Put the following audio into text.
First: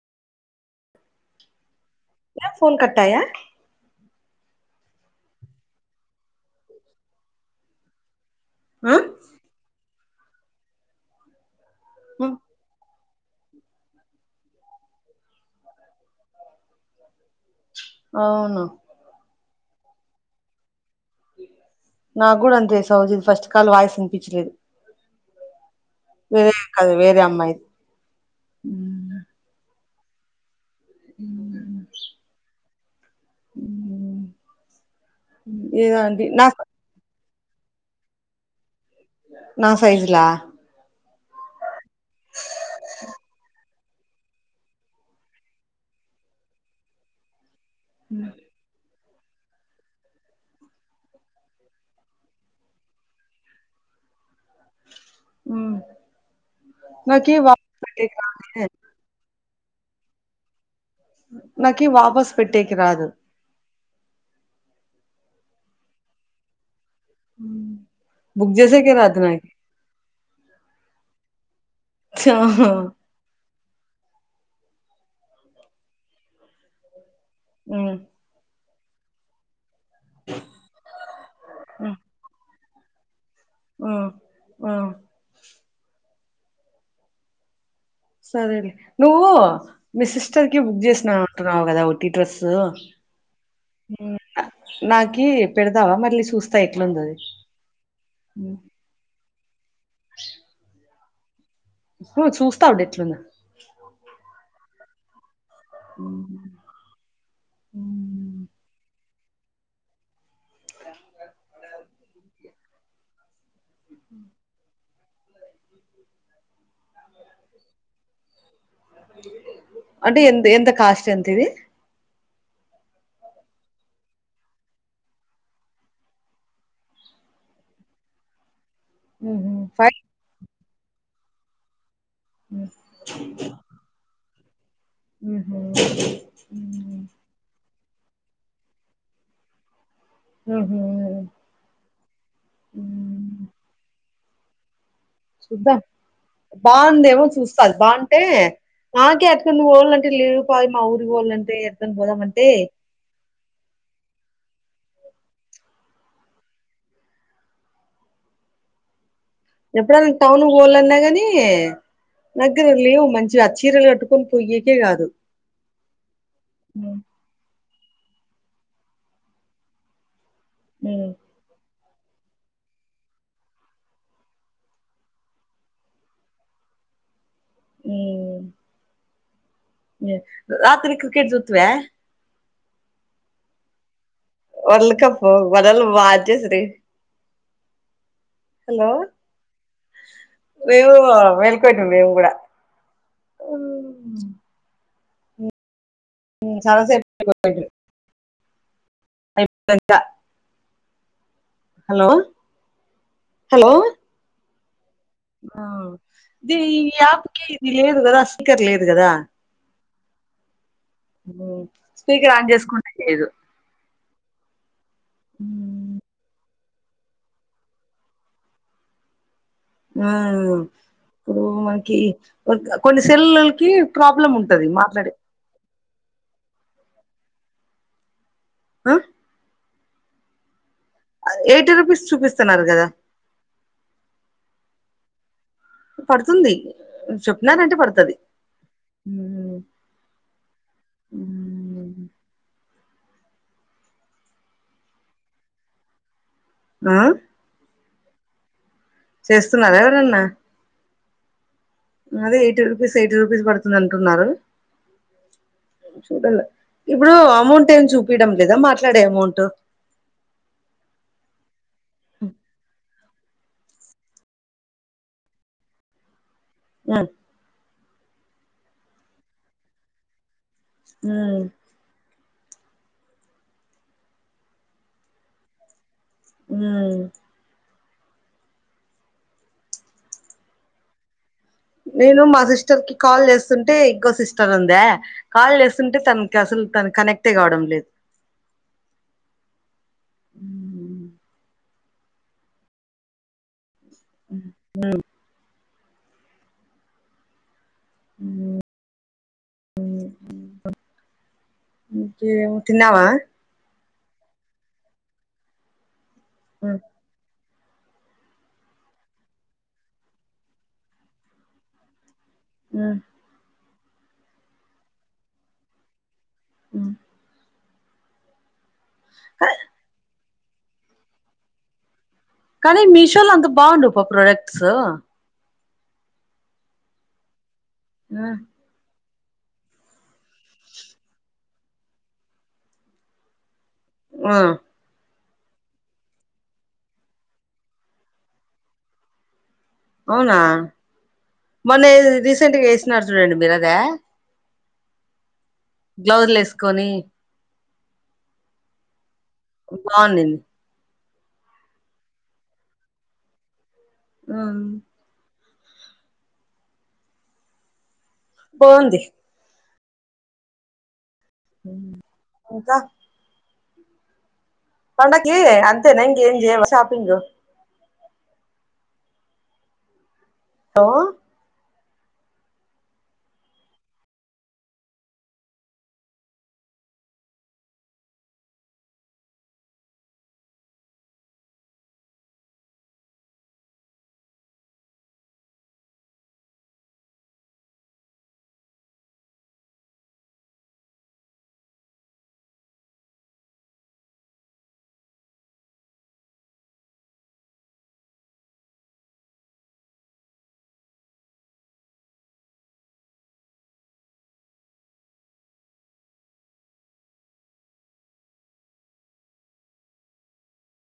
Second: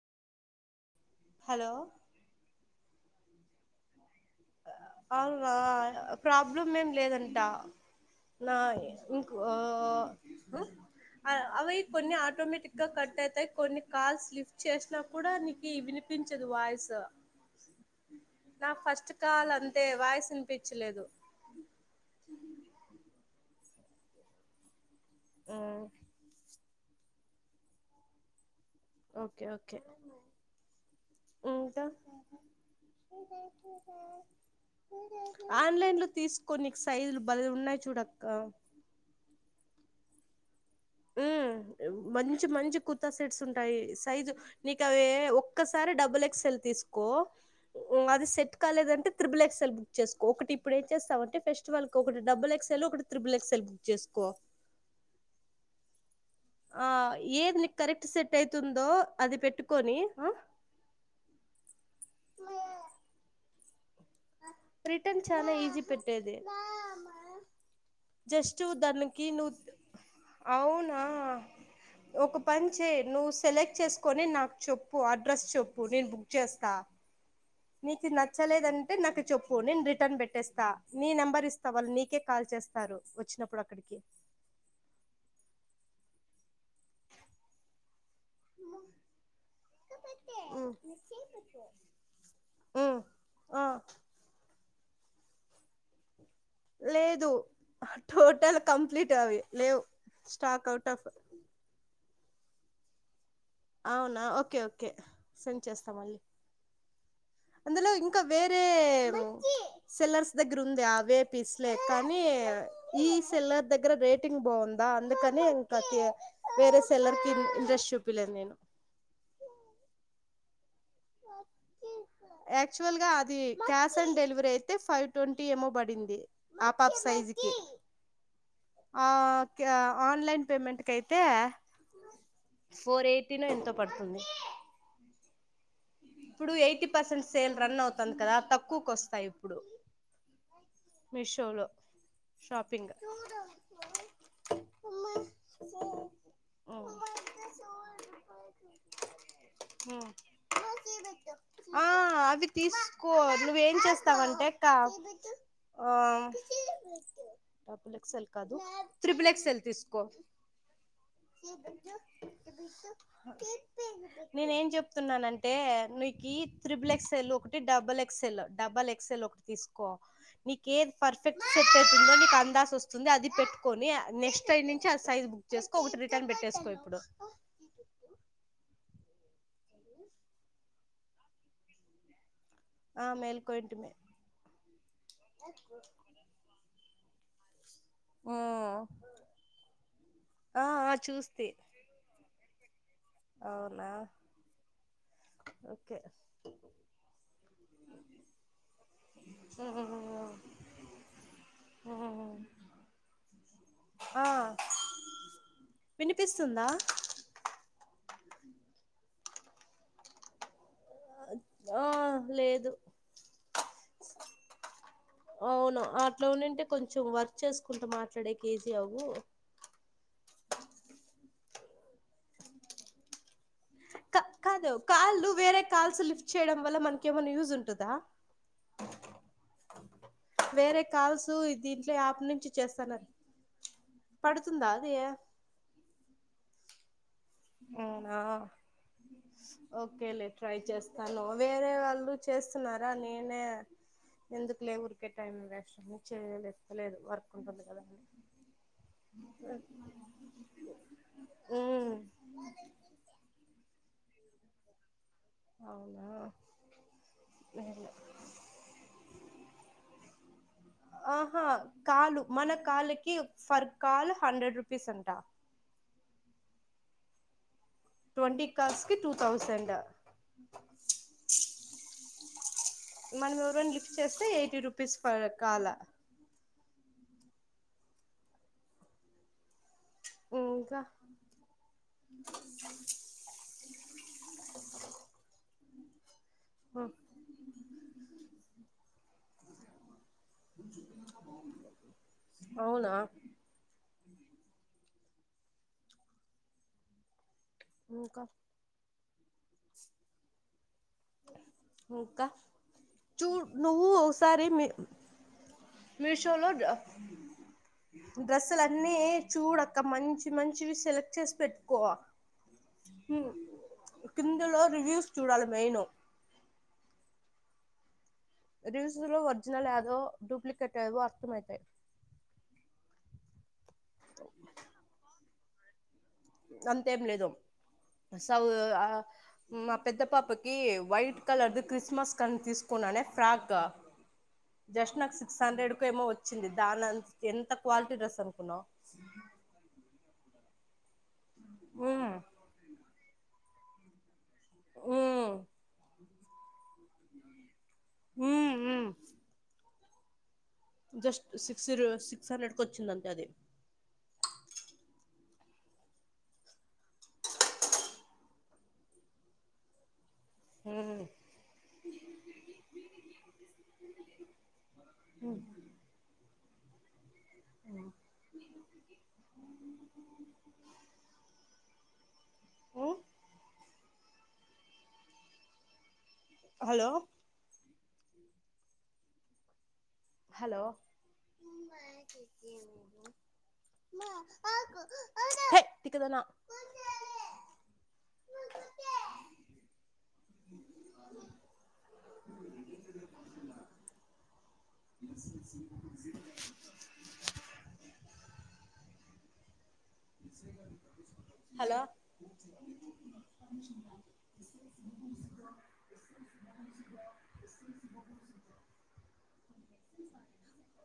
Hello టయా అవునా problem ఏం లేదంటా? నా ఆ ఇంక్ ఓ అవ్ అవై కొన్ని ఆటోమేటిక్గా కట్ అయితయ్ కొన్ని కాల్స్ లిఫ్ట్ చేసిన కూడా నీకి వినిపించదు వాయిస్ అవును నా ఫస్ట్ కాల్ అంత యితే వాయిస్ వినిపిచ్చలేదు. నాగ్గూడా అంతే సౌజిది ఫస్ట్ కాల్ వాయిస్ వినిపిచ్చలేదు. వేరే కాదు వేరే అమ్మాయిది. ఓకే ఓకే ఇంకా ఏదో ఆన్లైన్లో అండి నా తీసుకోనీకి సైజ్లు బల్ ఉన్నాయ్ చూడక్క. నా సైజులా? ఉమ్ మంచి మంచి కుర్తా సెట్స్ ఉంట్ టయి సైజు నీకు అవే ఒక్కసారి డబుల్ ఎక్స్ ఎల్ తీసుకో మ్ అది సెట్ కాలేదంటే త్రిబుల్ ఎక్సెల్బుక్ చేస్కో ఒకటి ఇప్పుడు ఏం చేస్తావంటేె ఫెస్టివల్ కు ఒక డబుల్ ఎక్స్ ఎల్ ఒకటి త్రిబుల్ ఎక్ సెల్బుక్ చేస్కో ఉమ్ ఆ ఏది నీకు కరెక్ట్ సెట్ రాదే అయితుందో అది పెట్టుకొని ఆ నాకిీ ఈ వాపస్ పెట్టేకిరాదు. రిటన్ చాలా ఈజీ పెట్టేది. ఉమ్ జస్టు దానకి నువ్ అవునా ఒక పని చేయ్ నువ్వు సెలెక్ట్ చేసుకొని నాక్ చెప్పు అడ్రస్ చెప్పు నేను బుక్ చేస్తా ఉమ్ నీకు నచ్చలేదం అంటే నాకు చెప్పు నేను రిటర్న్ పెట్టేస్తా నీ నెంబర్ ఇస్తా వాళ్ నీకే కాల్ చేస్తారు వచ్చినప్ ఉమ్ ఉమ్ సరేలే నువ్వు మీ సిస్టర్కి బుక్ చేసినా అంటున్నావు కదా టీ డ్రస్సు ఉమ్ ఆ నాకి పెడతావా మళ్ళీ చూస్ లేదు టోటల్ కంప్లీట్ అవి లేవ్ స్టాక్ అవు స్టక్ హో చూస్తాఉండు ఎట్లున్నా? ఒకే సెండ్ చేస్తా మండి అందులో ఇంకా వేరే కీ సెల్లర్స్ దగ్గర ఉంది అవే పీస్లే కానీ ఈ సెల్లర్ దెగ్గరే రేటింగ్ బాగుందా అందుకని ఇంకా వేరే సెల్లర్ కి ఇంట్రెస్ట్ చూపిలేదు నేను అంటే ఎంత ఎంత కాస్ట్ ఎంత ఇది యాక్చువల్ గా అది క్యాష్ ఆన్ డెలివరీ అయితే ఫైవ్ ట్వంటీ ఏమో పడింది ఆపర్స సైజికి ఊహు ఫై ఆన్లైన్ పేమెంట్ కి అయితే ఫోర్ ఎయ్టీనో ఎంతో పడుతుంది. ఊహు ఇప్పుడు ఎయ్టీ పర్సెంట్ సేల్ రన్ అవుతుంది కదా తక్కువకు వస్తాయి ఇప్పుడు మ్ హు మీషోలో షాపింగ్ చూద్దాం. బాగుందేమో చూస్తది బాగుంటే నాకే ఏడ్కన్నా పోవాలంటే లేవ్ [unintelligible] మా ఊర్ ఆ అది తీస్కో నువ్వేం చేస్తావంటే? డబల్ ఎక్సెల్ కాదు త్రిబుల్ ఎక్సెల్ తీసుకో ఎప్పుడన్నా టౌన్ పోలన్నా గాని నా దగ్గర లేవ్ మంచిగా ఆ చీరలు క ట్టుకొని పోయ్యకే కాదు అంటే నీకీ త్రిబుల్ ఉమ్ ఎక్సెల్ ఒకటి డబుల్ ఎక్సెల్ డబల్ ఎక్సెల్ ఒకటి తీసుకో నీకేది పర్ఫెక్ట్ సెట్ అతుందో నీకు అందాస వస్తుంది అది పెట్టుకొని నెక్స్ట్ టైం నుంచి అది బుక్ చేసుకో ఒకటి రిటర్న్ పెట్టేసుకో [inaudible] ఉమ్ రాత్రి క్రికెట్ జుత్తివా ఆ మేల్కోయింటిమే వరల్డ్ కప్ వరల్డ్ వాచ్ శ్రీ ఆ హలో ఆ రేపు ఆ చూస్తి మెయిల్కొంటి మేము కూడా అ అవునా ఓకే సరసేయిటు [unintelligible] ఆ హలో హలో ఆ ఆ ది వినిపిస్తుందా ఈ యాప్ కి ఇది లేదు కదా స్పీకర్ లేదు కదా ఆ స్పీకర్ ఆన్ లేదు చేసుకుంటానీకీలేదు అవును అట్లో నుంటే కొంచెం వర్క్ చేసుకుంటూ మాట్లాడేక ఈజీ అవు ఆ ఇప్పుడు మనకి కొన్ని సెల్ కి క ప్రాబ్లమ్ ఉంటది కాదు మాట్లాడే కాళ్ళు వేరే కాల్స్ లిఫ్ట్ చేయడం వల్ల మనకు ఏమన్నా యూస్ ఉంటద ఆ వేరే కాల్సు ఎయిటీ దీంట్లో రూపీస్ యాప్ నుంచి చూపిస్తున్నారు కదా చేస్తన్నారు పడు తాదియే పడుతుంది చెప్పినారు అంటే పడతది అవునా ఓకేలే ట్రై చేస్తాను వేరే వాళ్ళు చేస్తున్నారు నేనే ఎందుకులే ఊరుకే టైం వేస్ట్ ఆ చేయనిత్తలేదు వర్క్ ఉంటుంది కదా చేస్తున్నారా ఎవరన్నా ఉ అదే ఎయిటీ రుపీస్ ఎయిటీ రూపీస్ పడుతుంది అంటున్నారు అవునా చూడాలే ఇప్పుడు అమౌంట్ ఏమి లేదులే. చూపిడం లేదా మాట్లాడే అమౌంట్ ఆహా కాలు మన కాలు క ఫర్కాల్ హండ్రెడ్ రుపీస్ ఉంటా ఆ ట్వంటీ కాల్స్ కి టు థౌసండ్ ఆ మనం ఎవరైనా లిఫ్ట్ చేస్తే ఎయిటీ రూపీస్ ప కాల అ ఇ ఇంకా నేను మా సిస్టర్ కి కాల్ చేస్తుంటే ఇంకో సిస్టర్ ఉందా కాల్ చేస్తుంటే తన అసలు తను కనెక్ట్ కావడం లేదు అవునా [inaudible] [inaudible] అ ఇంకా తిన్నావా చూడు నువ్వు ఓసారి మీ మీషోలో ఉమ్ డ్రెస్సులన్నీ చూడక్క మంచి మంచివి సెలెక్ట్ చేసి పెట్టుకో ఉమ్ కిందలో రివ్యూస్ చూడాలి మెయిను హ్మ్మ్ రివ్యూస్ లో ఒరిజినల్ ఏదో డూప్లికేట్ ఏదో అర్థమవుతాయి కానీ మీషో లో అంత బాగుండవు పా ప్రొడక్ట్స్ అంతేం లేదు ఆ సౌ ఆ మా పెద్ద పాపకి వైట్ కలర్ ది క్రిస్మస్ కని తీసుకున్నానే ఫ్రాక్ జస్ట్ నాక్ సిక్స్ హండ్రెడ్ కు ఏమో వచ్చింది దానింత ఎంత క్వాలిటీ డ్రెస్ అనుకున్నావు అవునా మొన్న మ్మ్ రీసెంట్ గా వేసినారు చూడండి మీరు అదా ఉమ్ గ్లౌజ్లు వేసుకొని ఉమ్ ఉమ్ బావునింది జస్ట్ సిక్స్ సిక్స్ హండ్రెడ్ కు వచ్చిందంటే అది హ్మ్మ్ బావుంది హ్మ్మ్ హ్మ్మ్ ఇంకా పండక్కి అంతే న ఇంకేం లేవా షాపింగు ఆ ఉ హలో హలో కుదనా అంది [inaudible] [inaudible] హలో [inaudible] [inaudible]